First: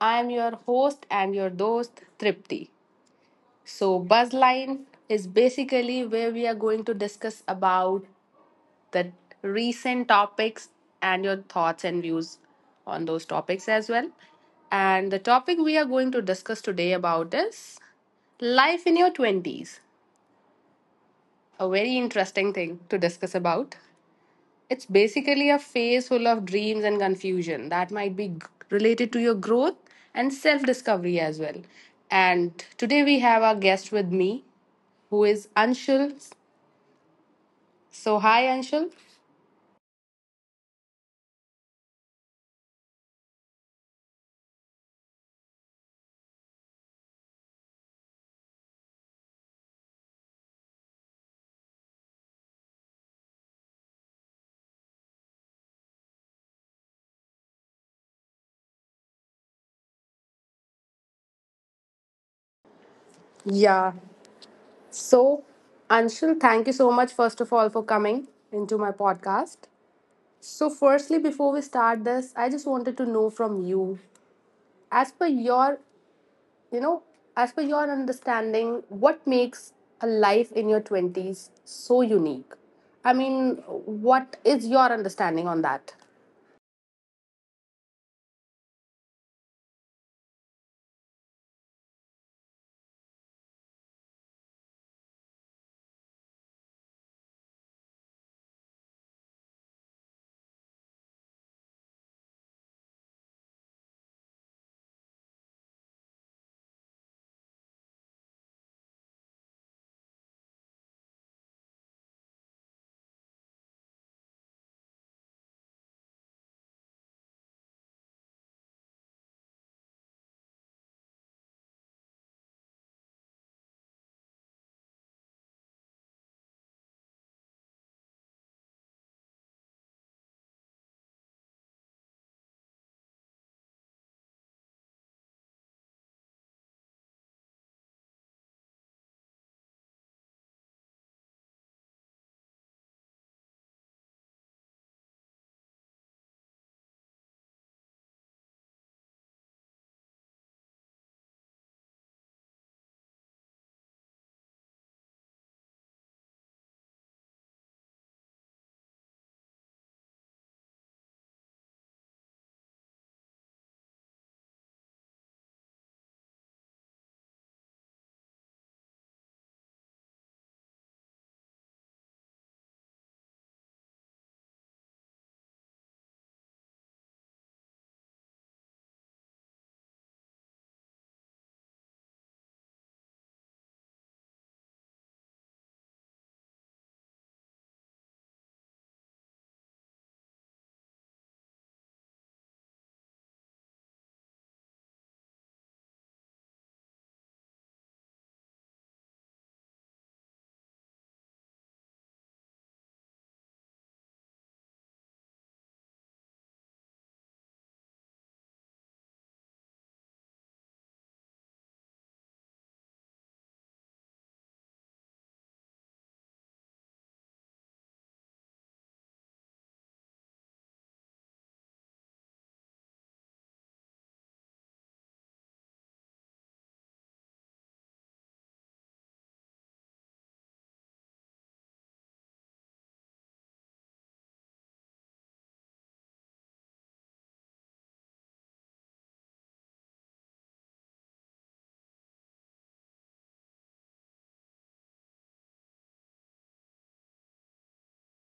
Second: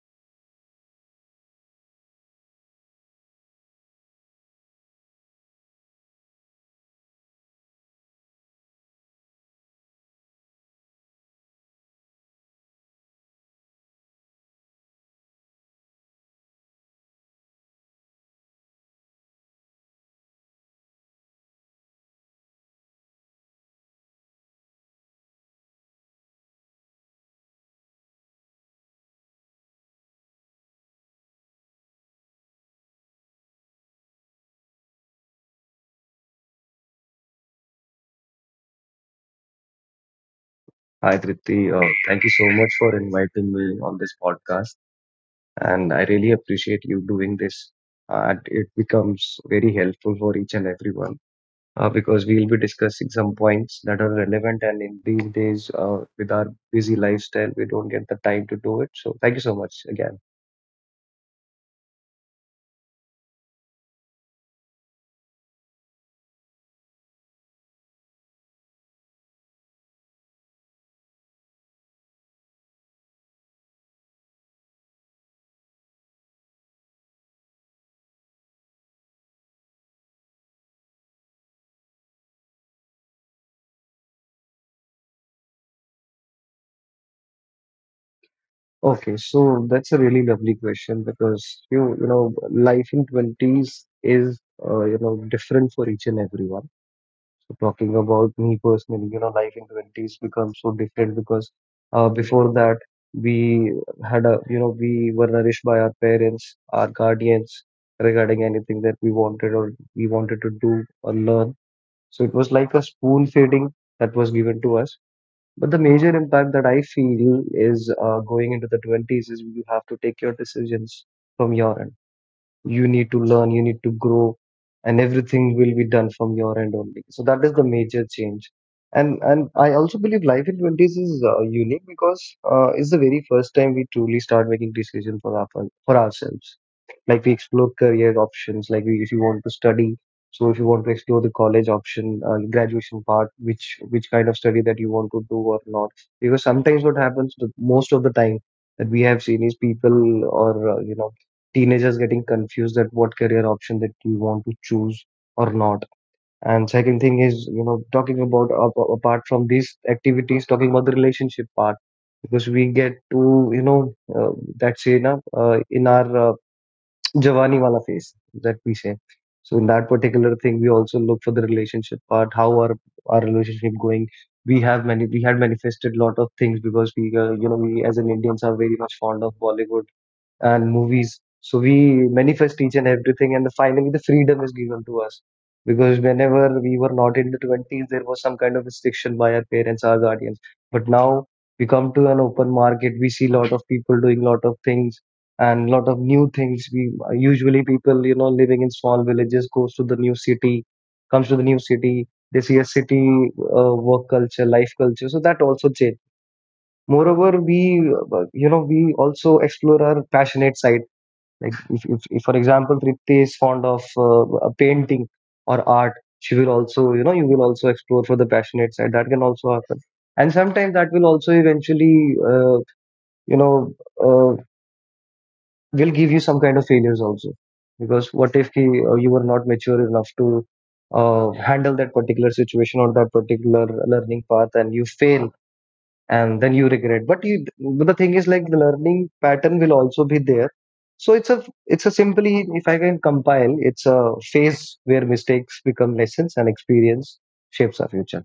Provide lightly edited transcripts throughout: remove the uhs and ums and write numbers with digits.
I am your host and your dost, Tripti. So, Buzzline is basically where we are going to discuss about the recent topics and your thoughts and views on those topics as well. And the topic we are going to discuss today about is life in your 20s. A very interesting thing to discuss about. It's basically a phase full of dreams and confusion that might be related to your growth and self discovery as well. And today we have our guest with me, who is Anshul. So, hi, Anshul. Hi, Tripti. Thank you so much for inviting me on this podcast, and I really appreciate you doing this. And it becomes very helpful for each and everyone because we'll be discussing some points that are relevant. And in these days, with our busy lifestyle, we don't get the time to do it. So thank you so much again. Yeah. So, Anshul, thank you so much, first of all, for coming into my podcast. So, firstly, before we start this, I just wanted to know from you, as per your you know, as per your understanding, what makes a life in your 20s so unique? I mean, what is your understanding on that? Okay, so that's a really lovely question because you you know life in twenties is different for each and everyone. So talking about me personally, life in twenties becomes so different because before that we had a, you know, we were nourished by our parents, our guardians regarding anything that we wanted or we wanted to do or learn. So it was like a spoon feeding that was given to us. But the major impact that I feel is going into the 20s is you have to take your decisions from your end. You need to learn, you need to grow, and everything will be done from your end only. So that is the major change. And I also believe life in 20s is unique because it's the very first time we truly start making decisions for ourselves. Like we explore career options, if you want to study, so if you want to explore the college option, graduation part, which kind of study that you want to do or not. Because sometimes what happens, most of the time that we have seen, is people or teenagers getting confused at what career option that we want to choose or not. And second thing is, talking about apart from these activities, talking about the relationship part, because we get to that say na, in our jawani wala phase that we say. So in that particular thing we also look for the relationship part, how are our relationship going. We have many We had manifested lot of things because we you know we as an indians are very much fond of Bollywood and movies. So we manifest each and everything, and finally the freedom is given to us. Because whenever we were not in the 20s, there was some kind of restriction by our parents, our guardians. But now we come to an open market, we see lot of people doing lot of things and lot of new things. We usually people, you know, living in small villages, goes to the new city, comes to the new city. They see a city work culture, life culture. So that also changed. Moreover, we we also explore our passionate side. Like, if for example Tripti is fond of a painting or art, she will also you know you will also explore for the passionate side. That can also happen. And sometimes that will also eventually you know uh, will give you some kind of failures also, because what if you were not mature enough to handle that particular situation or that particular learning path and you fail, and then you regret. But you but the thing is, like, the learning pattern will also be there. So it's a simply if I can compile, it's a phase where mistakes become lessons and experience shapes our future.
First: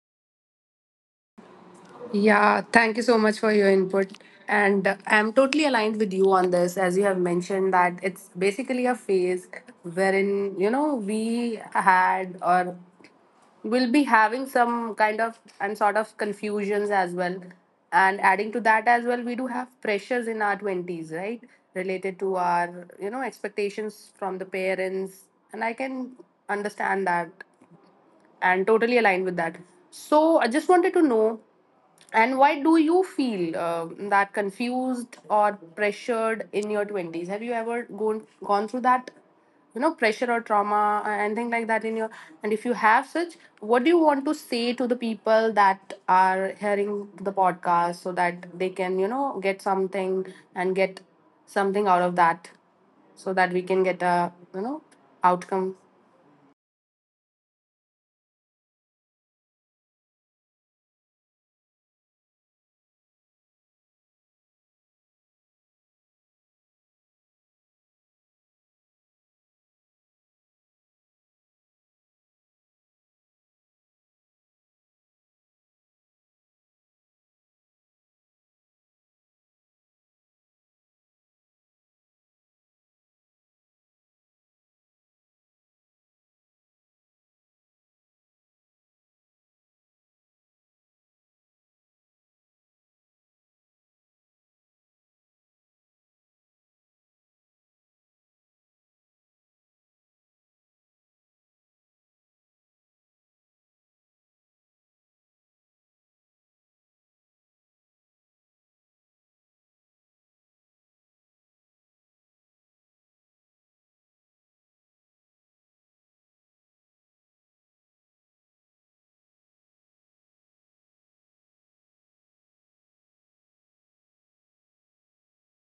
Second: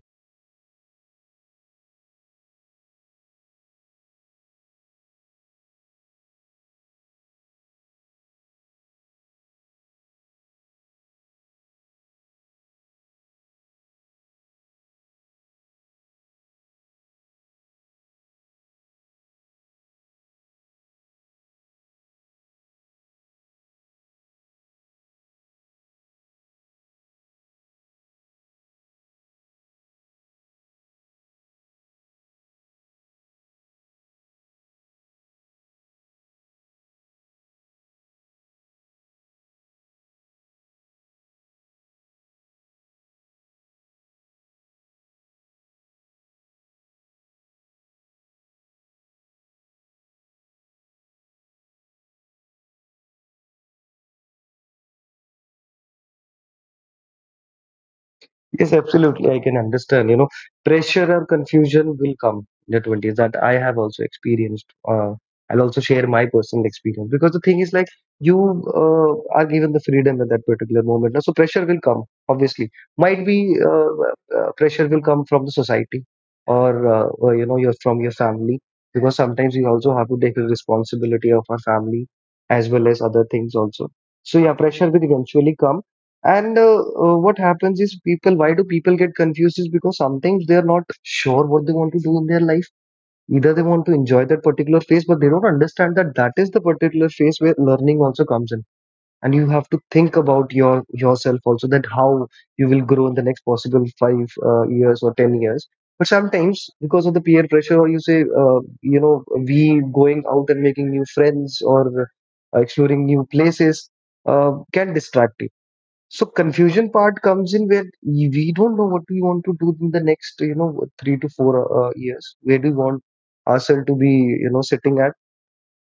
Yeah, thank you so much for your input. And I'm totally aligned with you on this, as you have mentioned that it's basically a phase wherein, you know, we had or we'll be having some kind of and sort of confusions as well. And adding to that as well, we do have pressures in our 20s, right? Related to our, you know, expectations from the parents. And I can understand that and totally aligned with that. So I just wanted to know, and why do you feel that confused or pressured in your twenties? Have you ever gone through that, pressure or trauma, anything like that in your? And if you have such, what do you want to say to the people that are hearing the podcast so that they can, get something and get something out of that, so that we can get a, outcome. Yes, absolutely. I can understand. Pressure or confusion will come in the 20s that I have also experienced. I'll also share my personal experience, because the thing is, like, you are given the freedom at that particular moment. So pressure will come, obviously. Might be pressure will come from the society or, you know, your from your family, because sometimes we also have to take the responsibility of our family as well as other things also. So yeah, pressure will eventually come. And what happens is, why do people get confused, is because sometimes they are not sure what they want to do in their life. Either they want to enjoy that particular phase, but they don't understand that that is the particular phase where learning also comes in. And you have to think about yourself also, that how you will grow in the next possible five years or 10 years. But sometimes because of the peer pressure, or you say, we going out and making new friends, or exploring new places can distract you. So confusion part comes in where we don't know what we want to do in the next, three to four years. Where do we want ourselves to be, sitting at?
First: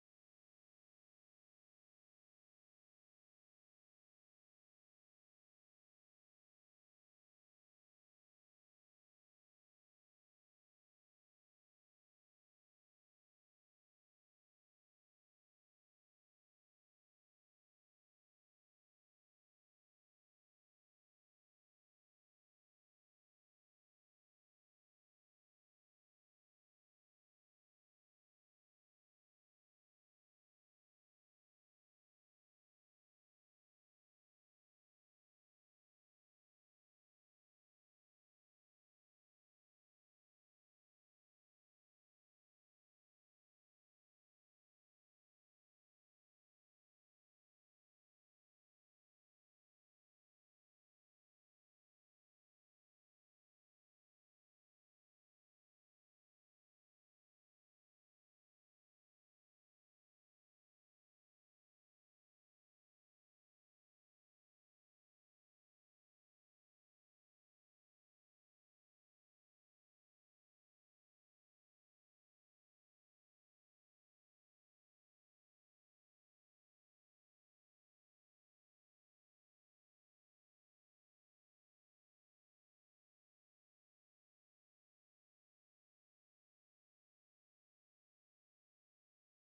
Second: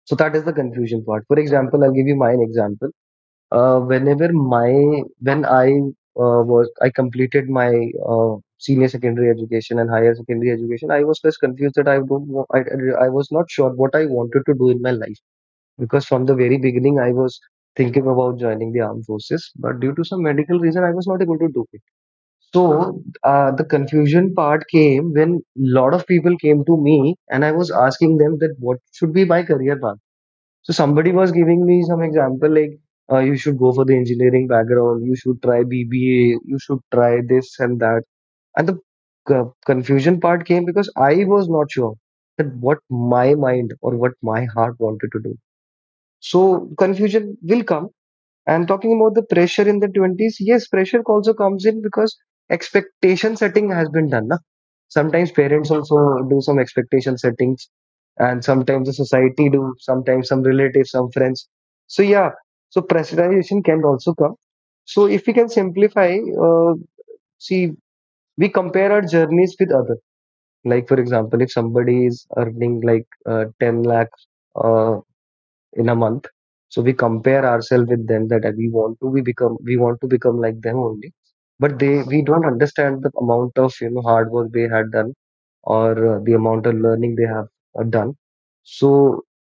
So that is the confusion part. For example, I'll give you my example. When I completed my senior secondary education and higher secondary education, I was just confused that I don't know, I was not sure what I wanted to do in my life, because from the very beginning I was thinking about joining the armed forces, but due to some medical reason, I was not able to do it. So the confusion part came when lot of people came to me and I was asking them that what should be my career path. So somebody was giving me some example, like, you should go for the engineering background, you should try BBA, you should try this and that. And the confusion part came because I was not sure that what my mind or what my heart wanted to do. So confusion will come. And talking about the pressure in the 20s, yes, pressure also comes in, because expectation setting has been done. Na? Sometimes parents also do some expectation settings, and sometimes the society do, sometimes some relatives, some friends. So yeah, so pressurization can also come. So if we can simplify, see, we compare our journeys with other. Like for example, if somebody is earning like 10 lakh in a month, so we compare ourselves with them, that we want to become like them only, but they we don't understand the amount of hard work they had done, or the amount of learning they have done. So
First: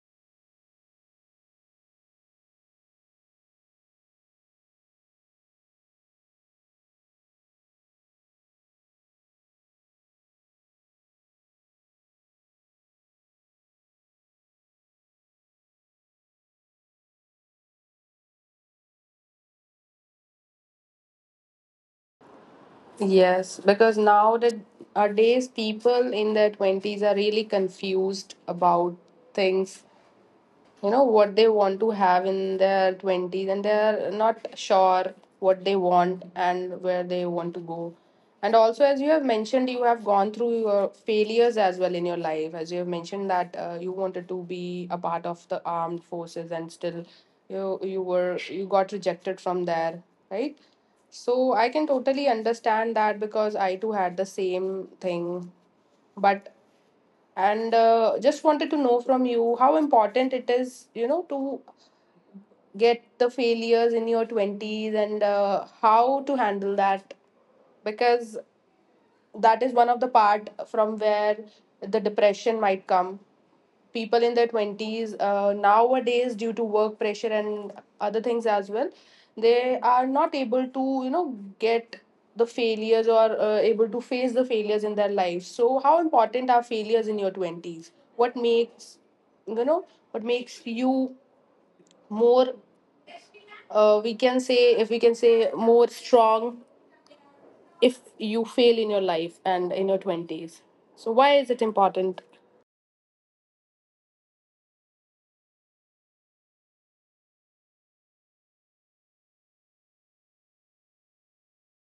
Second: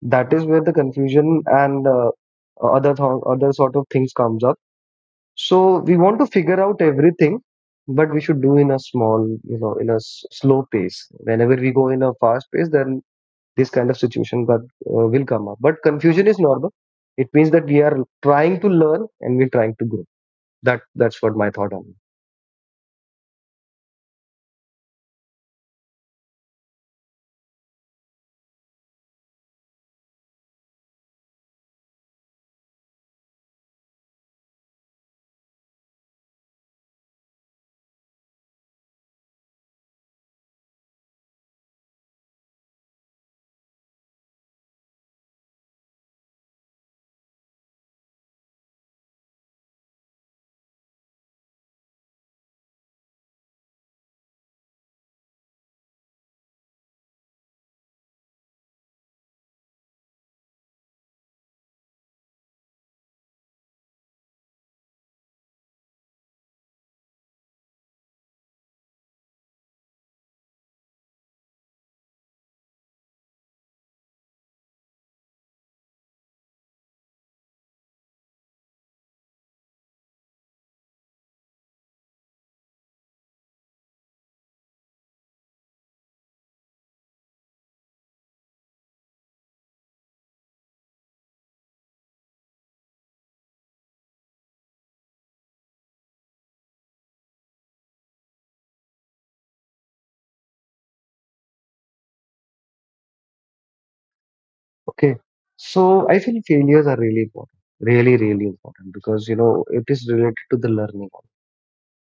that is where the confusion and other other sort of things comes up. So we want to figure out everything, but we should do in a small, in a slow pace. Whenever we go in a fast pace, then this kind of situation that will come up. But confusion is normal. It means that we are trying to learn and we're trying to grow. That that's what my thought on it. Yes, because nowadays people in their 20s are really confused about things, what they want to have in their 20s, and they're not sure what they want and where they want to go. And also, as you have mentioned, you have gone through your failures as well in your life, as you have mentioned that you wanted to be a part of the armed forces, and still you got rejected from there, right? So I can totally understand that because I too had the same thing. But and just wanted to know from you how important it is, to get the failures in your 20s, and how to handle that, because that is one of the part from where the depression might come. People in their 20s, nowadays due to work pressure and other things as well, they are not able to, get the failures or able to face the failures in their lives. So how important are failures in your 20s? What makes, you know what makes you more, we can say, if we can say more strong, if you fail in your life and in your 20s? So why is it important? Okay, so I feel failures are really important, really really important, because you know it is related to the learning.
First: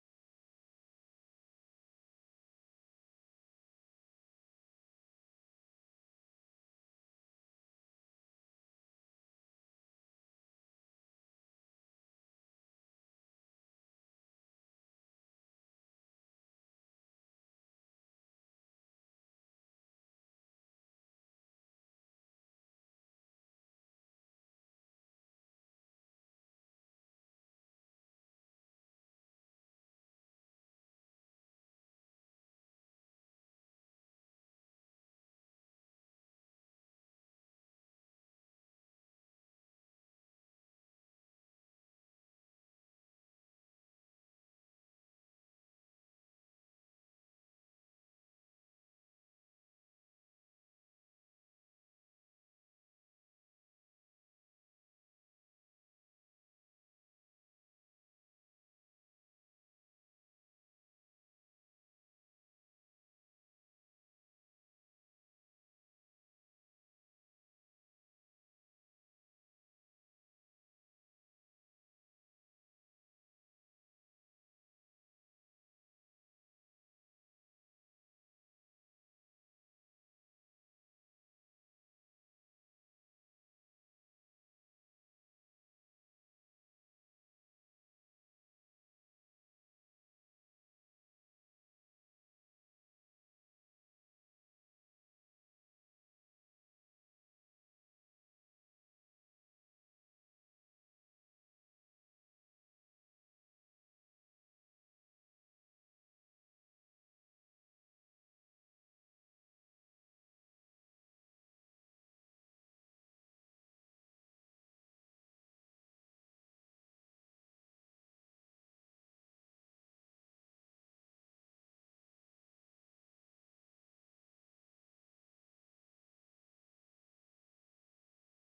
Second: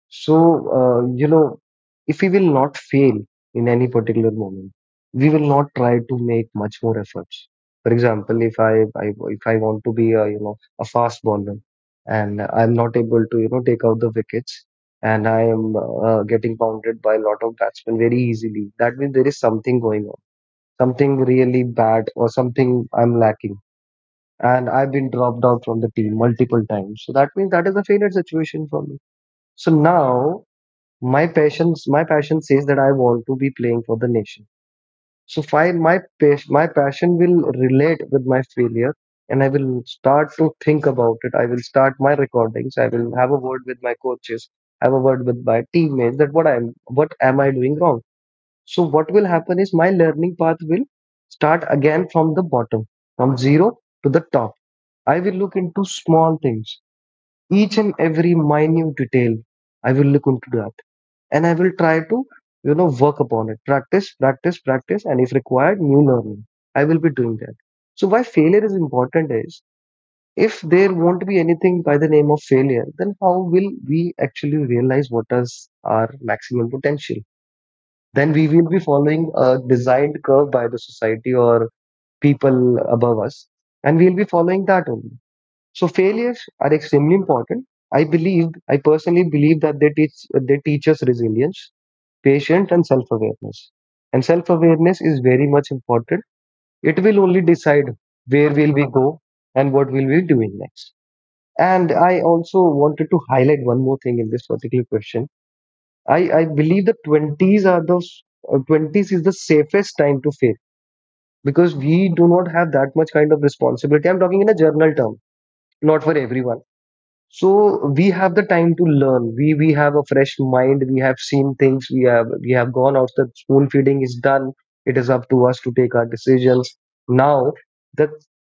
So, uh, you know, if we will not fail in any particular moment, we will not try to make much more efforts. For example, if I want to be, a you know a fast bowler, and I'm not able to take out the wickets, and I am getting pounded by a lot of batsmen very easily, that means there is something going on, something really bad or something I'm lacking, and I've been dropped out from the team multiple times. So that means that is a failure situation for me. So now my passion says that I want to be playing for the nation. So my passion will relate with my failure, and I will start to think about it. I will start my recordings, I will have a word with my coaches, have a word with my teammates, that what am I doing wrong. So what will happen is, my learning path will start again from the bottom, from zero to the top. I will look into small things, each and every minute detail I will look into that, and I will try to, work upon it. Practice, practice, practice, and if required, new learning, I will be doing that. So why failure is important is, if there won't be anything by the name of failure, then how will we actually realize what is our maximum potential? Then we will be following a designed curve by the society or people above us, and we'll be following that only. So failures are extremely important. I personally believe that they teach us resilience, patient and self-awareness. And self-awareness is very much important. It will only decide where will we go and what will we doing next. And I also wanted to highlight one more thing in this particular question. I believe the 20s are those. 20s is the safest time to fail because we do not have that much kind of responsibility. I'm talking in a general term, not for everyone. So we have the time to learn. We have a fresh mind, we have seen things, we have gone out, the spoon feeding is done. It is up to us to take our decisions now. the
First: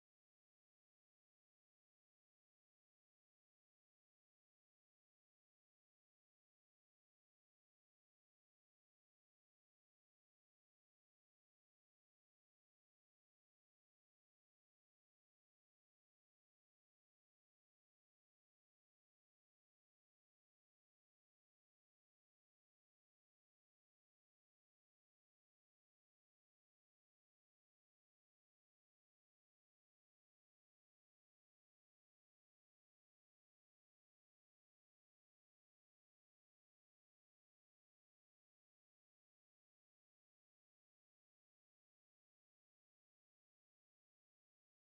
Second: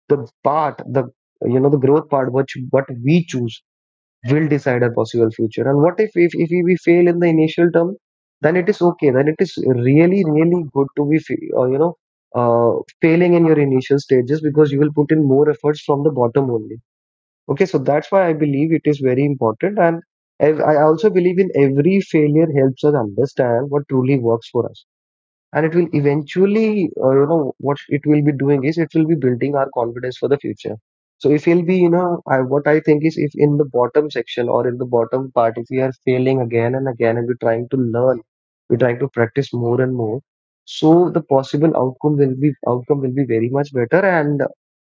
the part the you know the growth part, which what we choose, will decide our possible future. And what if if we fail in the initial term, then it is okay. Then it is really really good to be uh, failing in your initial stages, because you will put in more efforts from the bottom only. Okay, so that's why I believe it is very important. And I also believe in every failure helps us understand what truly works for us, and it will eventually, what it will be doing is it will be building our confidence for the future. So if we'll be, you know, what I think is, if in the bottom section or in the bottom part, if we are failing again and again and we're trying to learn, we're trying to practice more and more, so the possible outcome will be very much better, and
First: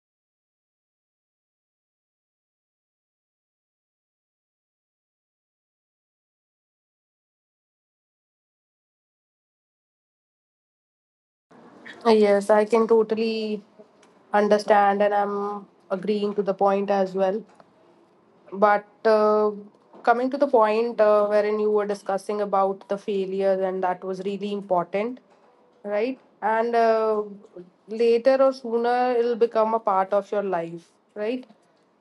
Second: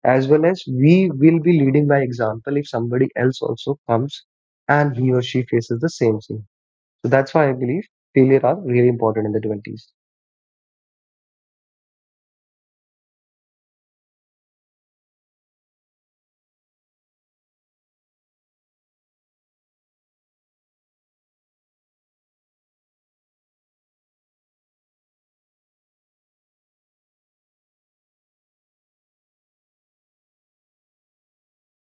as well as we will be leading by example. If somebody else also comes and he or she faces the same thing, so that's why I believe failure are really important in the 20s. Yes, I can totally understand, and I'm agreeing to the point as well. But Coming to the point wherein you were discussing about the failure, and that was really important, right? And later or sooner, it'll become a part of your life, right?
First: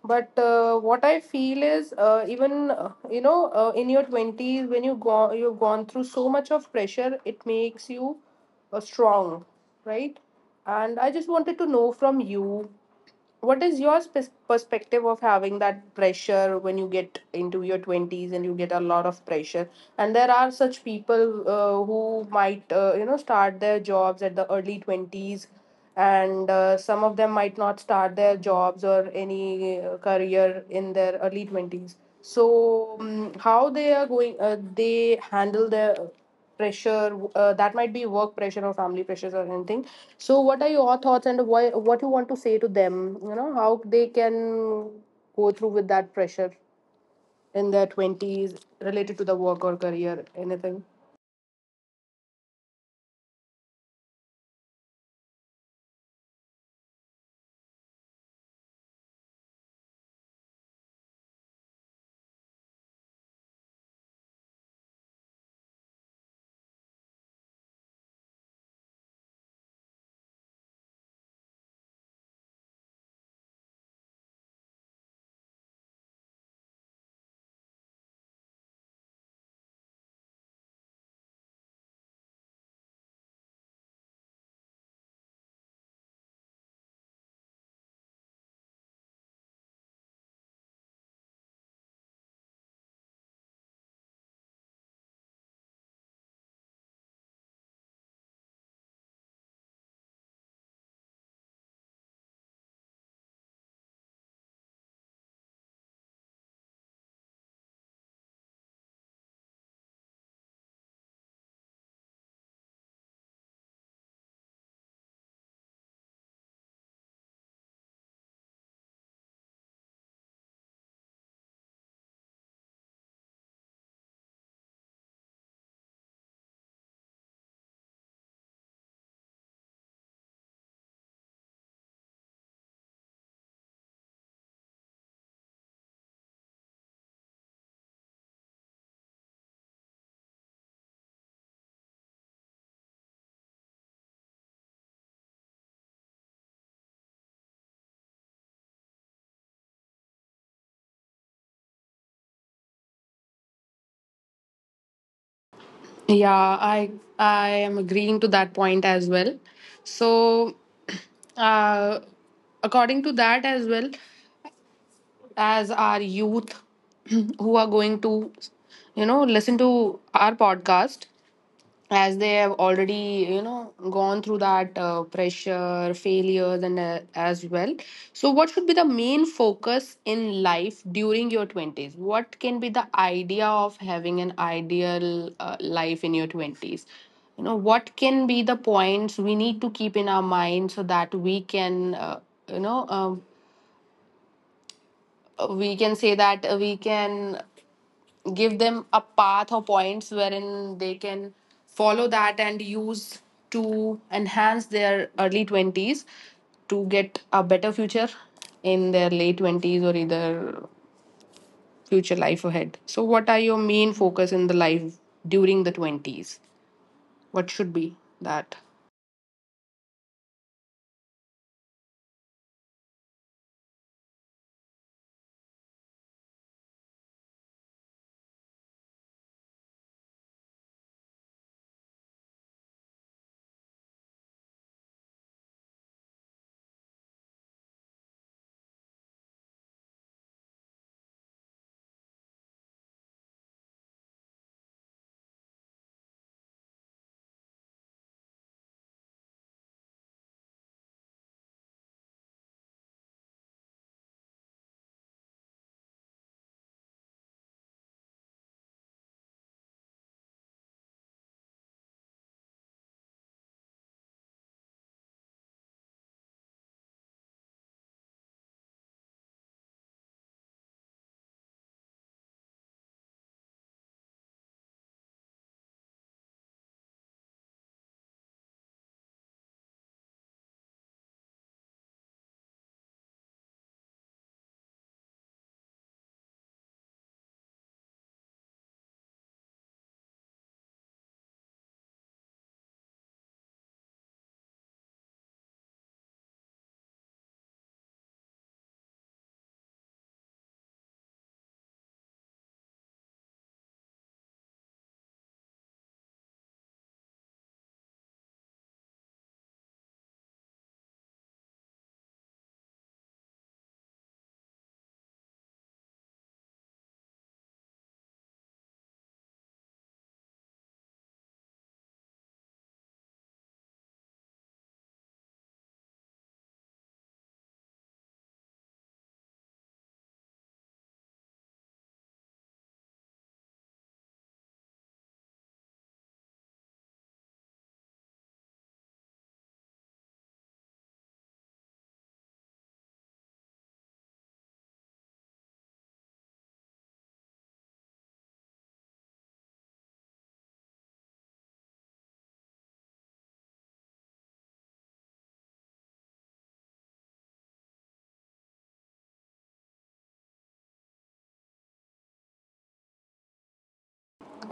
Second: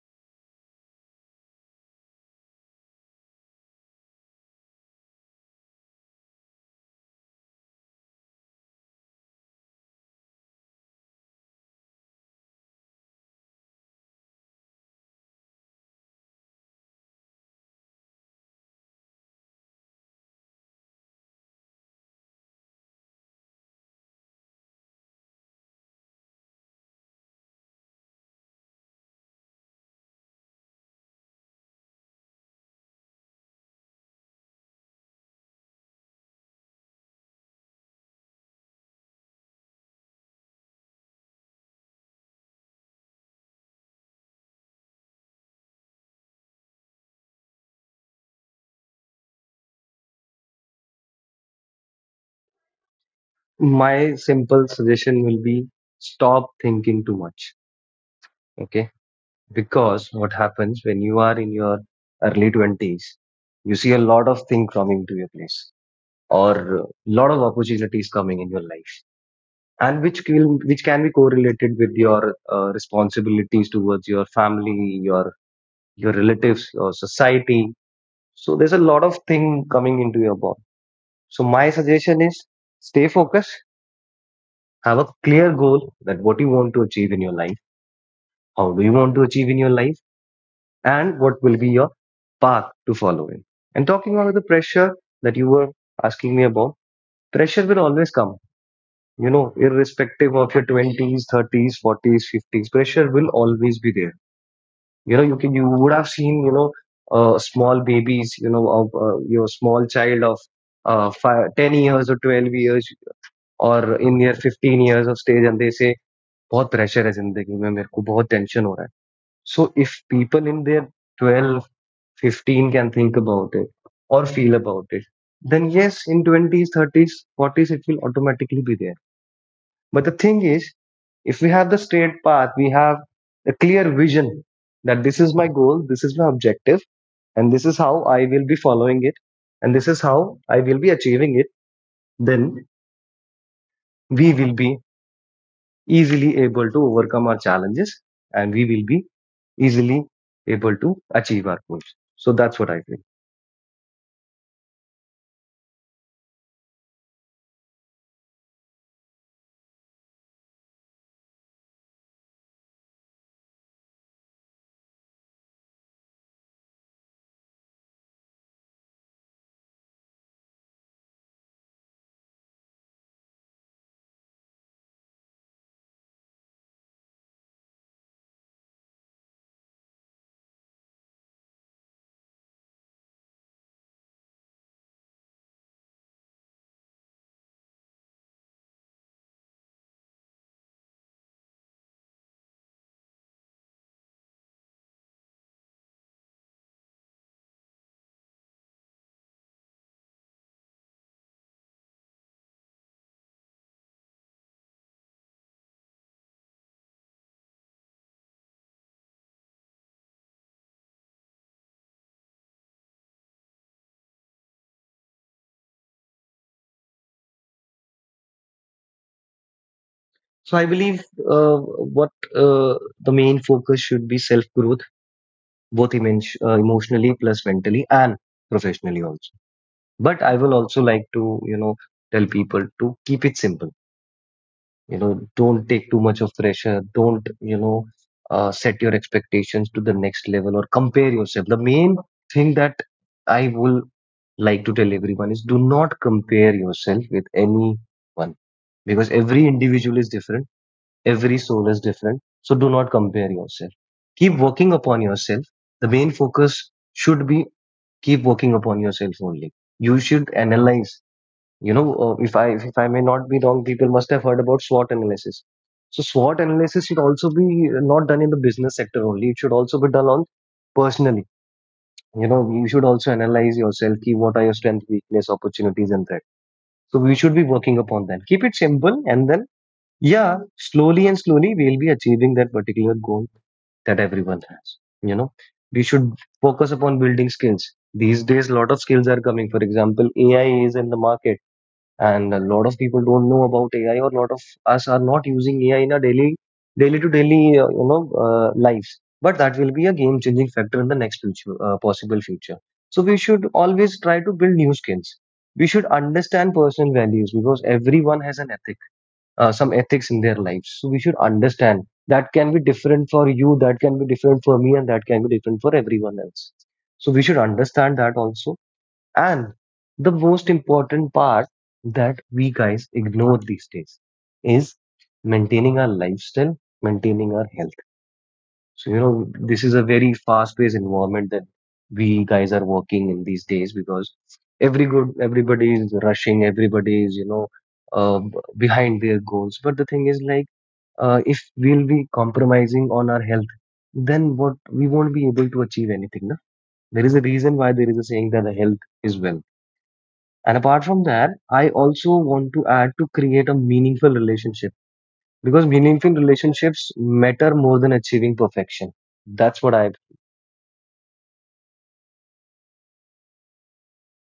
But What I feel is, even in your twenties, when you go, you've gone through so much of pressure, it makes you strong, right? And I just wanted to know from you what is your perspective of having that pressure when you get into your 20s and you get a lot of pressure? And there are such people, who might, start their jobs at the early 20s, and some of them might not start their jobs or any career in their early 20s. So, how they are going, they handle their pressure, that might be work pressure or family pressures or anything. So what are your thoughts, and why, what you want to say to them, how they can go through with that pressure in their 20s related to the work or career, anything? My simple suggestion will be stop thinking too much. Okay, because what happens when you are in your early 20s, you see a lot of things coming to your place, or a lot of opportunities coming in your life, and which can be correlated with your responsibilities towards your family, your relatives or society. So there's a lot of thing coming into your body. So my suggestion is stay focused. Have a clear goal that what you want to achieve in your life, how do you want to achieve in your life, and what will be your path to follow in. And talking about the pressure that you were asking me about, pressure will always come, you know, irrespective of your 20s, 30s, 40s, 50s, pressure will always be there. You know, you can, you would have seen, you know, small babies, you know, of your small child of five, 10 years or 12 years or in their 15 years of stage, and they say, बहुत pressure है जिंदगी में मेरे को बहुत tension हो रहा है. So if people in their 12, 15 can think about it or feel about it, then yes, in 20s, 30s, 40s, it will automatically be there. But the thing is, if we have the straight path, we have a clear vision that this is my goal, this is my objective, and this is how I will be following it, and this is how I will be achieving it, then we will be easily able to overcome our challenges, and we will be easily able to achieve our goals. So that's what I think. Yeah, I am agreeing to that point as well. So, uh, according to that, as well, as our youth, who are going to, listen to our podcast, as they have already, gone through that, pressure, failures, and as well. So what should be the main focus in life during your 20s? What can be the idea of having an ideal life in your 20s? You know, what can be the points we need to keep in our mind so that we can you know we can say that we can give them a path or points wherein they can follow that and use to enhance their early 20s to get a better future in their late 20s, or either future life ahead. So what are your main focus in the life during the 20s? What should be that? So I believe what the main focus should be self growth, both emotionally plus mentally and professionally also. But I will also like to, you know, tell people to keep it simple. You know, don't take too much of pressure. Don't, you know, set your expectations to the next level or compare yourself. The main thing that I will like to tell everyone is, do not compare yourself with anyone, because every individual is different. Every soul is different, so do not compare yourself. Keep working upon yourself. The main focus should be keep working upon yourself only. You should analyze. You know, if I may not be wrong, people must have heard about SWOT analysis. So SWOT analysis should also be not done in the business sector only. It should also be done on personally. You know, you should also analyze yourself. Key, what are your strengths, weakness, opportunities, and threats. So we should be working upon that. Keep it simple, and then yeah, slowly and slowly we'll be achieving that particular goal that everyone has. You know, we should focus upon building skills. These days, a lot of skills are coming. For example, AI is in the market, and a lot of people don't know about AI, or a lot of us are not using AI in our daily, daily to daily, lives. But that will be a game-changing factor in the next future, possible future. So we should always try to build new skills. We should understand personal values, because everyone has an ethic, some ethics in their lives. So we should understand that can be different for you, that can be different for me, and that can be different for everyone else. So we should understand that also. And the most important part that we guys ignore these days is maintaining our lifestyle, maintaining our health. So, you know, this is a very fast-paced environment that we guys are working in these days, because everybody is rushing, everybody is, you know, behind their goals. But the thing is, like, if we'll be compromising on our health, then what we won't be able to achieve anything. No? There is a reason why there is a saying that the health is wealth. And apart from that, I also want to add to create a meaningful relationship, because meaningful relationships matter more than achieving perfection. That's what I.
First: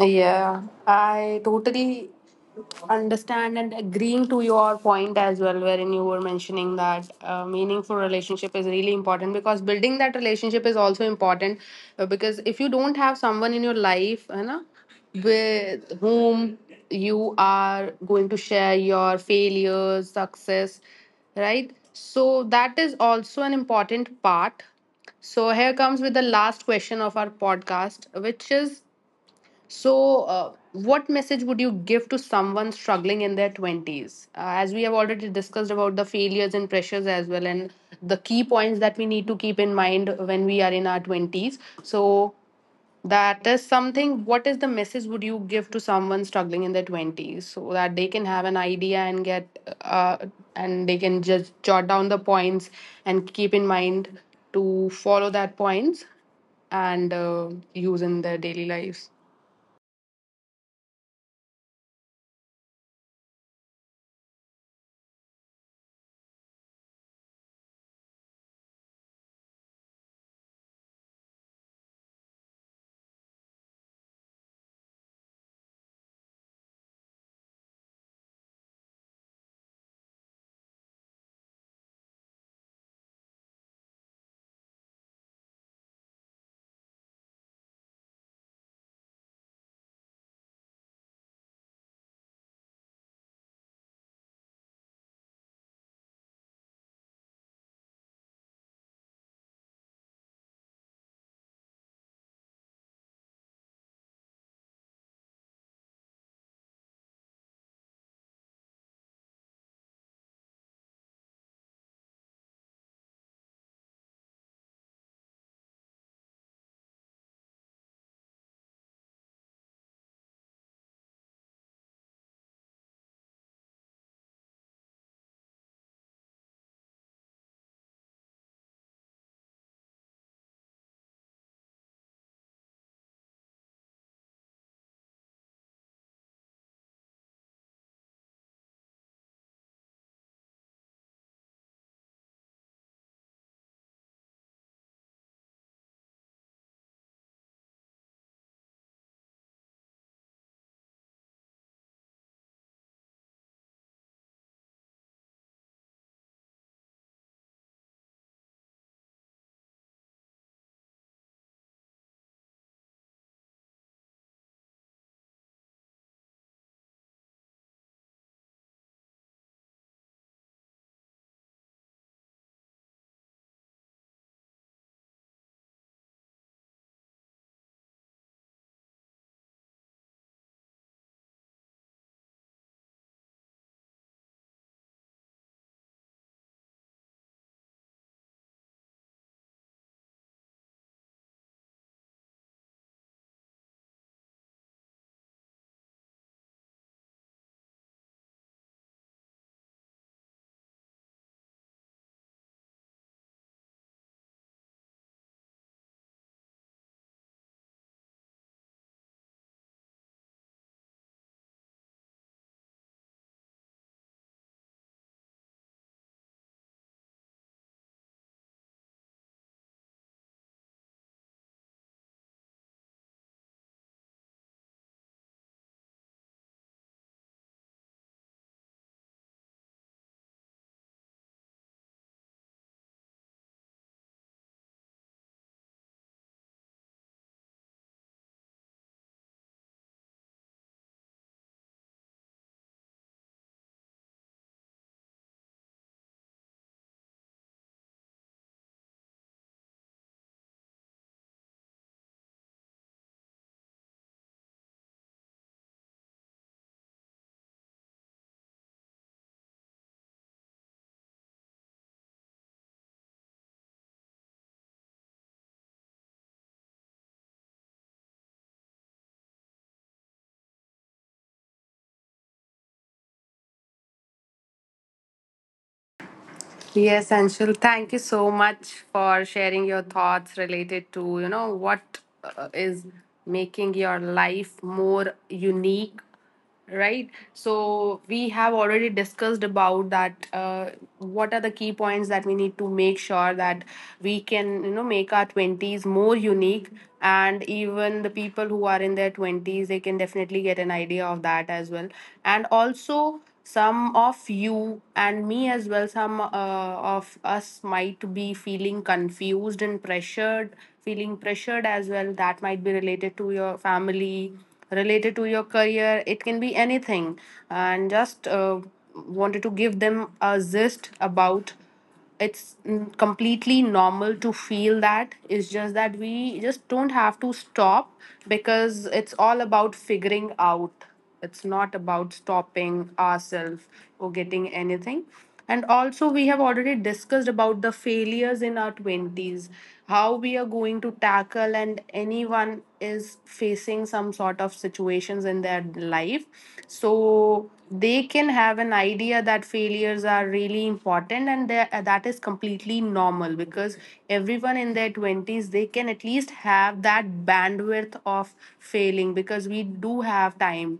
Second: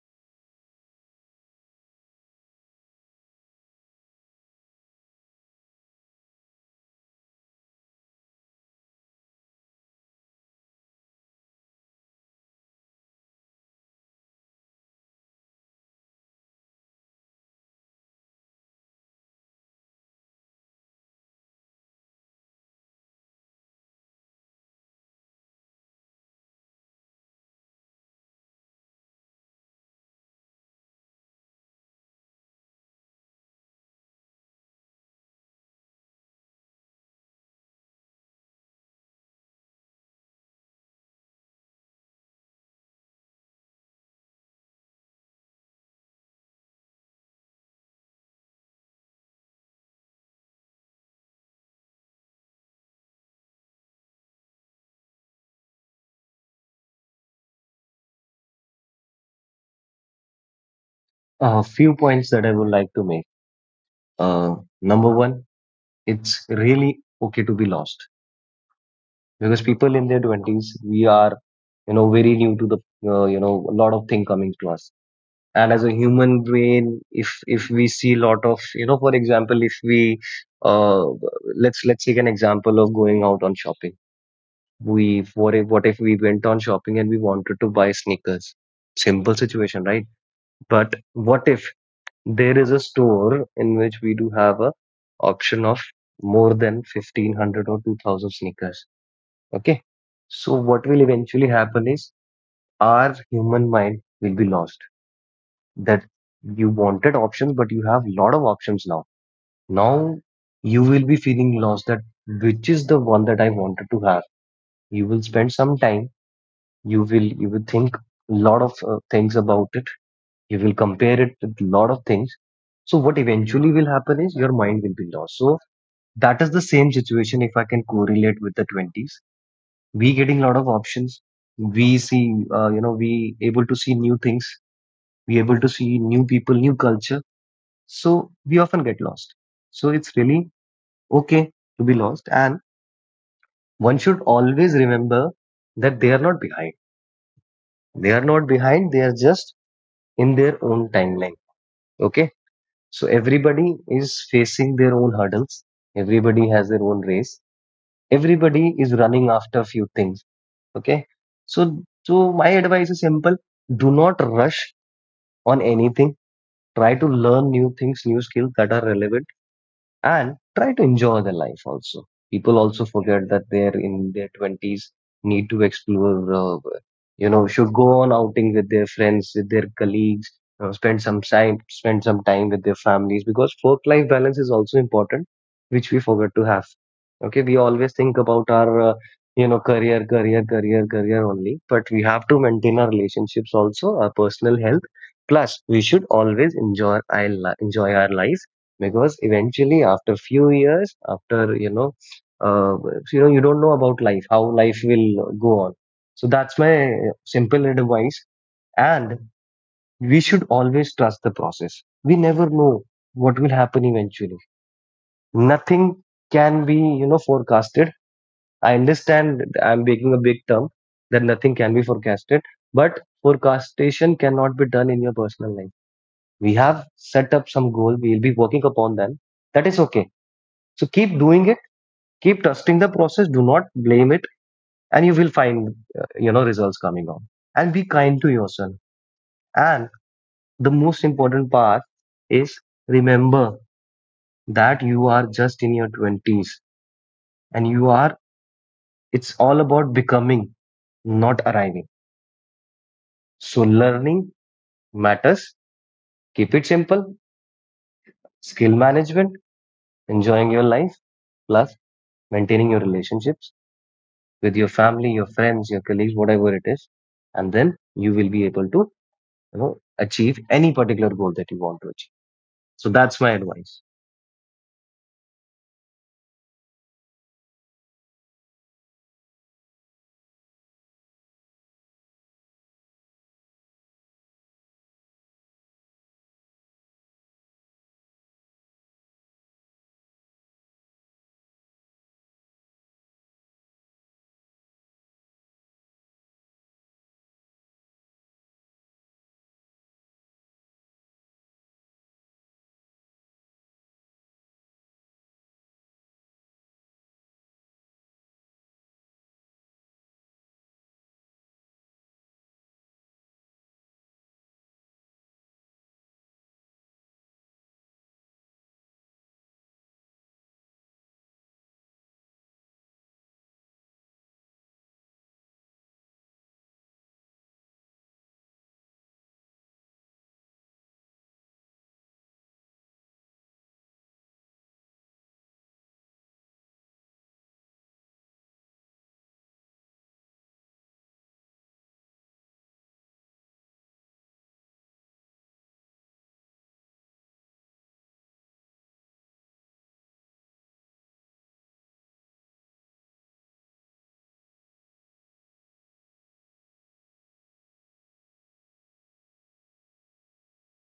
Yeah, I totally understand and agreeing to your point as well, wherein you were mentioning that meaningful relationship is really important because building that relationship is also important. Because if you don't have someone in your life, you know, with whom you are going to share your failures, success, right? So that is also an important part. So here comes with the last question of our podcast, which is, so, what message would you give to someone struggling in their 20s? As we have already discussed about the failures and pressures as well, and the key points that we need to keep in mind when we are in our 20s. So, that is something. What is the message would you give to someone struggling in their 20s so that they can have an idea and get, uh, and they can just jot down the points and keep in mind to follow that points and use in their daily lives? A few points that I would like to make. Uh, Number one, it's really okay to be lost, because people in their 20s, we are, you know, very new to the, a lot of thing coming to us. And as a human brain, if we see lot of, you know, for example, if we, uh, let's take an example of going out on shopping. We, what if we went on shopping and we wanted to buy sneakers? Simple situation, right? But what if there is a store in which we do have a option of more than 1500 or 2000 sneakers. Okay. So what will eventually happen is our human mind will be lost, that you wanted options, but you have lot of options now. Now you will be feeling lost, that which is the one that I wanted to have. You will spend some time. You will think lot of things about it, you will compare it with a lot of things. So what eventually will happen is your mind will be lost. So that is the same situation, if I can correlate with the 20s, we getting a lot of options, we see, we able to see new things, we able to see new people, new culture. So we often get lost. So it's really okay to be lost, and one should always remember that they are not behind. They are not behind they are just in their own timeline. Okay. So everybody is facing their own hurdles. Everybody has their own race. Everybody is running after a few things. Okay. So, so my advice is simple. Do not rush on anything. Try to learn new things, new skills that are relevant, and try to enjoy their life also. People also forget that they're in their 20s, need to explore, should go on outing with their friends, with their colleagues, you know, spend some time with their families, because work-life balance is also important, which we forget to have. Okay, we always think about our, career, career, career, career only, but we have to maintain our relationships also, our personal health. Plus, we should always enjoy our enjoy our life, because eventually after few years, after you know, you know, you don't know about life how life will go on. So that's my simple advice. And we should always trust the process. We never know what will happen eventually. Nothing can be, you know, forecasted. I understand that I'm making a big term, that nothing can be forecasted, but forecastation cannot be done in your personal life. We have set up some goal, we'll be working upon them. That is okay. So keep doing it, keep trusting the process, do not blame it, and you will find, you know, results coming on. And be kind to yourself. And the most important part is, remember that you are just in your 20s, and you are, it's all about becoming, not arriving. So learning matters. Keep it simple. Skill management, enjoying your life, plus maintaining your relationships with your family, your friends, your colleagues, whatever it is. And then you will be able to, you know, achieve any particular goal that you want to achieve. So that's my advice. Yes, Anshul, thank you so much for sharing your thoughts related to, what is making your life more unique, right? So we have already discussed about that, what are the key points that we need to make sure that we can, you know, make our 20s more unique, and even the people who are in their 20s, they can definitely get an idea of that as well. And also, some of you and me, as well, some of us might be feeling confused and pressured, feeling pressured as well, that might be related to your family, related to your career, it can be anything. And just wanted to give them a gist about, it's completely normal to feel that. It's just that we just don't have to stop, because it's all about figuring out, it's not about stopping ourselves or getting anything. And also, we have already discussed about the failures in our 20s, how we are going to tackle, and anyone is facing some sort of situations in their life, so they can have an idea that failures are really important, and that that is completely normal because everyone in their 20s, they can at least have that bandwidth of failing, because we do have time.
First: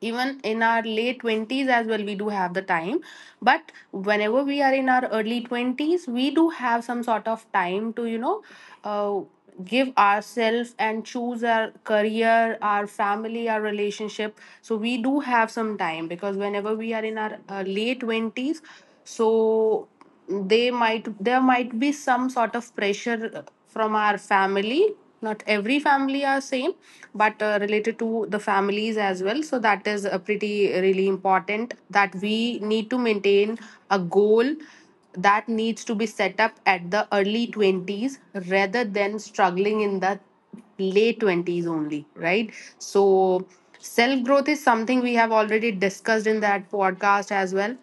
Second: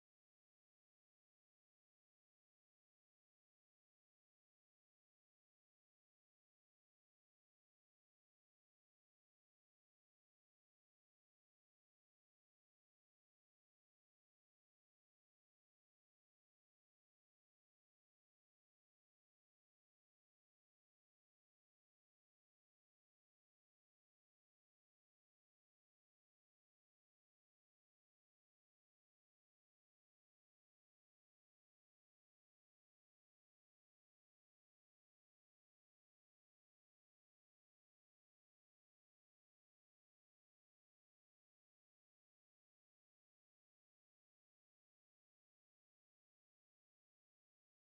Even in our late 20s as well, we do have the time. But whenever we are in our early 20s, we do have some sort of time to, you know, uh, give ourselves and choose our career, our family, our relationship. So we do have some time, because whenever we are in our late 20s, so they might, there might be some sort of pressure from our family. Not every family are same, but related to the families as well, so that is a pretty really important that we need to maintain a goal that needs to be set up at the early 20s, rather than struggling in the late 20s only, right? So self growth is something we have already discussed in that podcast as well.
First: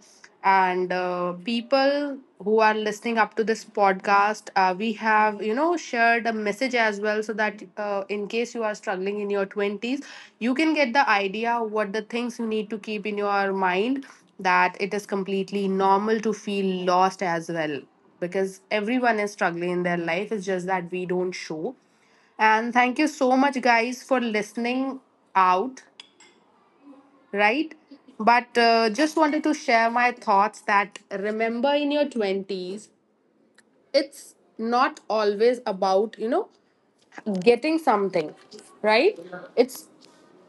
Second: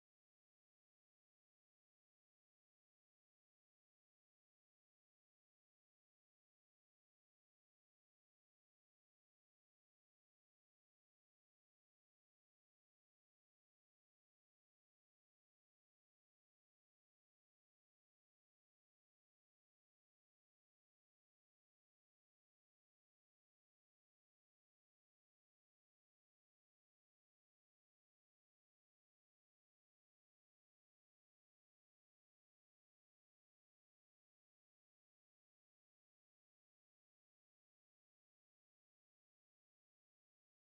And people who are listening up to this podcast, we have, shared a message as well, so that, in case you are struggling in your 20s, you can get the idea what the things you need to keep in your mind, that it is completely normal to feel lost as well, because everyone is struggling in their life, it's just that we don't show. And thank you so much, guys, for listening out, right? But Just wanted to share my thoughts that remember in your 20s, it's not always about, you know, getting something, right? It's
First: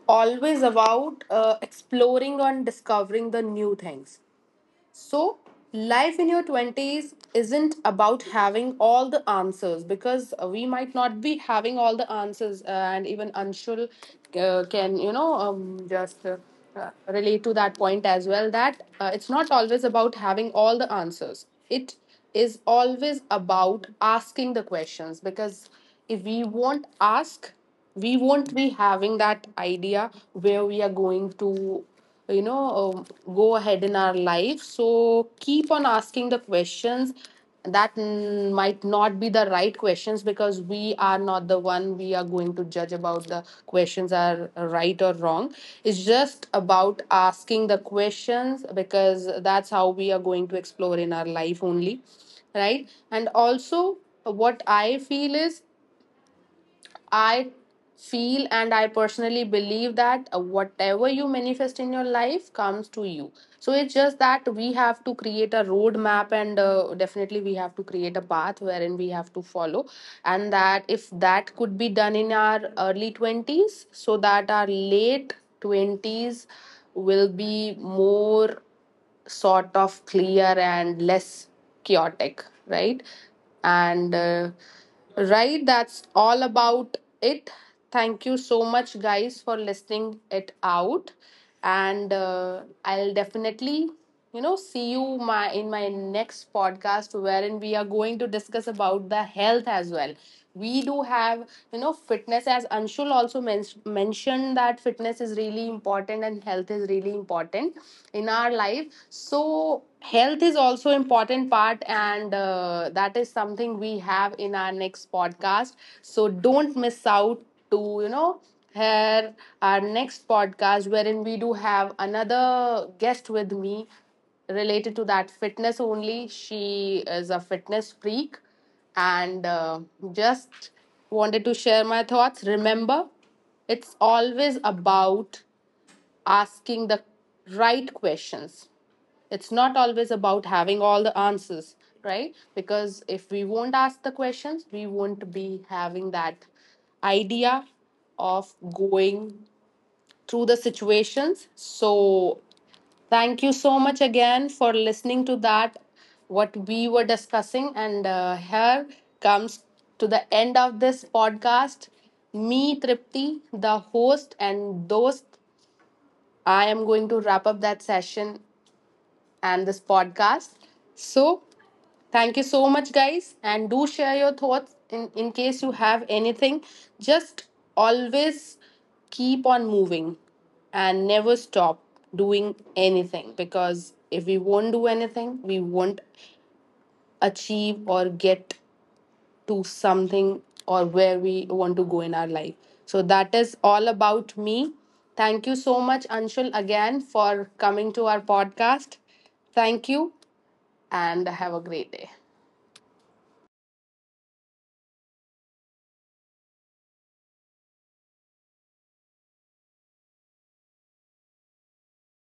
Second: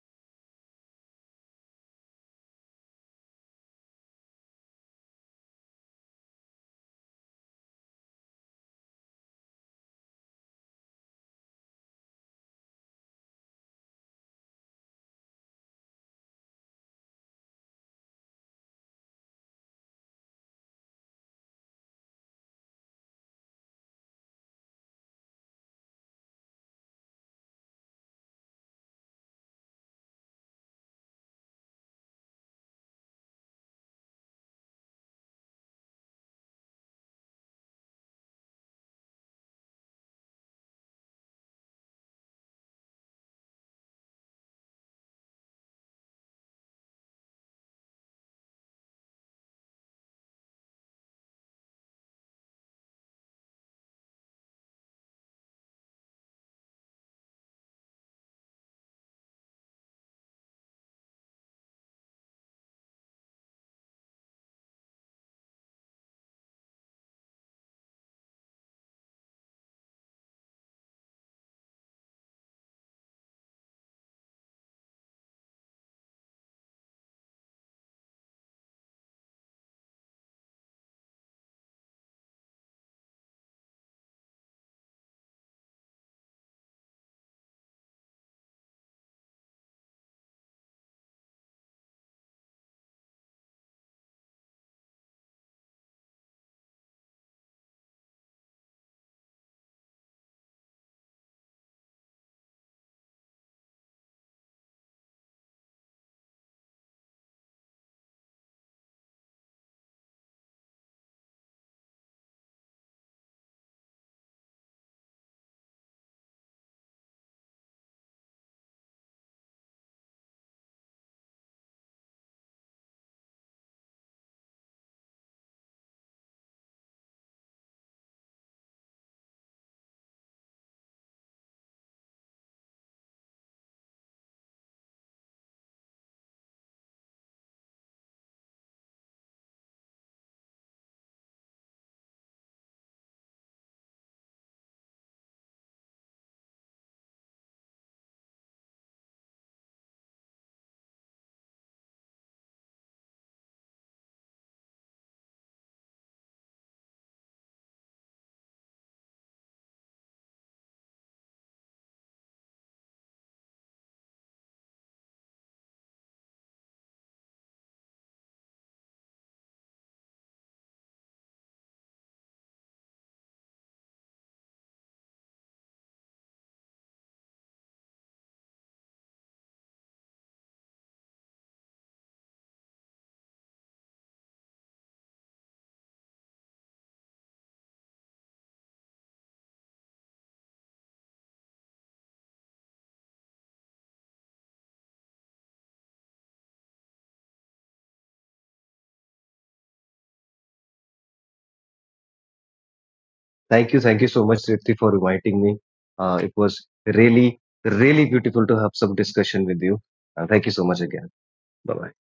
always about exploring and discovering the new things. So, life in your 20s isn't about having all the answers, because we might not be having all the answers, and even Anshul, can, you know, just relate to that point as well that it's not always about having all the answers. It is always about asking the questions, because if we won't ask, we won't be having that idea where we are going to, you know um, go ahead in our life. So keep on asking the questions, that, might not be the right questions, because we are not the one we are going to judge about the questions are right or wrong. It's just about asking the questions, because that's how we are going to explore in our life only, right? And also, what I feel is I feel and I personally believe that whatever you manifest in your life comes to you. So it's just that we have to create a roadmap, and definitely we have to create a path wherein we have to follow. And that, if that could be done in our early 20s, so that our late 20s will be more sort of clear and less chaotic, right? And right, that's all about it. Thank you so much, guys, for listening it out. And I'll definitely, you know, see you my in my next podcast wherein we are going to discuss about the health as well. We do have, you know, fitness, as Anshul also mentioned that fitness is really important and health is really important in our life. So health is also important part, and that is something we have in our next podcast. So don't miss out to, you know, hear our next podcast, wherein we do have another guest with me related to that fitness only. She is a fitness freak. And just wanted to share my thoughts. Remember, it's always about asking the right questions. It's not always about having all the answers, right? Because if we won't ask the questions, we won't be having that idea of going through the situations. So, thank you so much again for listening to that, what we were discussing. And here comes to the end of this podcast. Me, Tripti, the host, and those, I am going to wrap up that session and this podcast. So, thank you so much, guys. And do share your thoughts in case you have anything. Just always keep on moving and never stop doing anything, because if we won't do anything, we won't achieve or get to something, or where we want to go in our life. So, that is all about me. Thank you so much, Anshul, again for coming to our podcast. Thank you and have a great day. Thank you so much, Tripti, for inviting me. It was really really beautiful to have some discussion with you. Thank you so much again. Bye bye.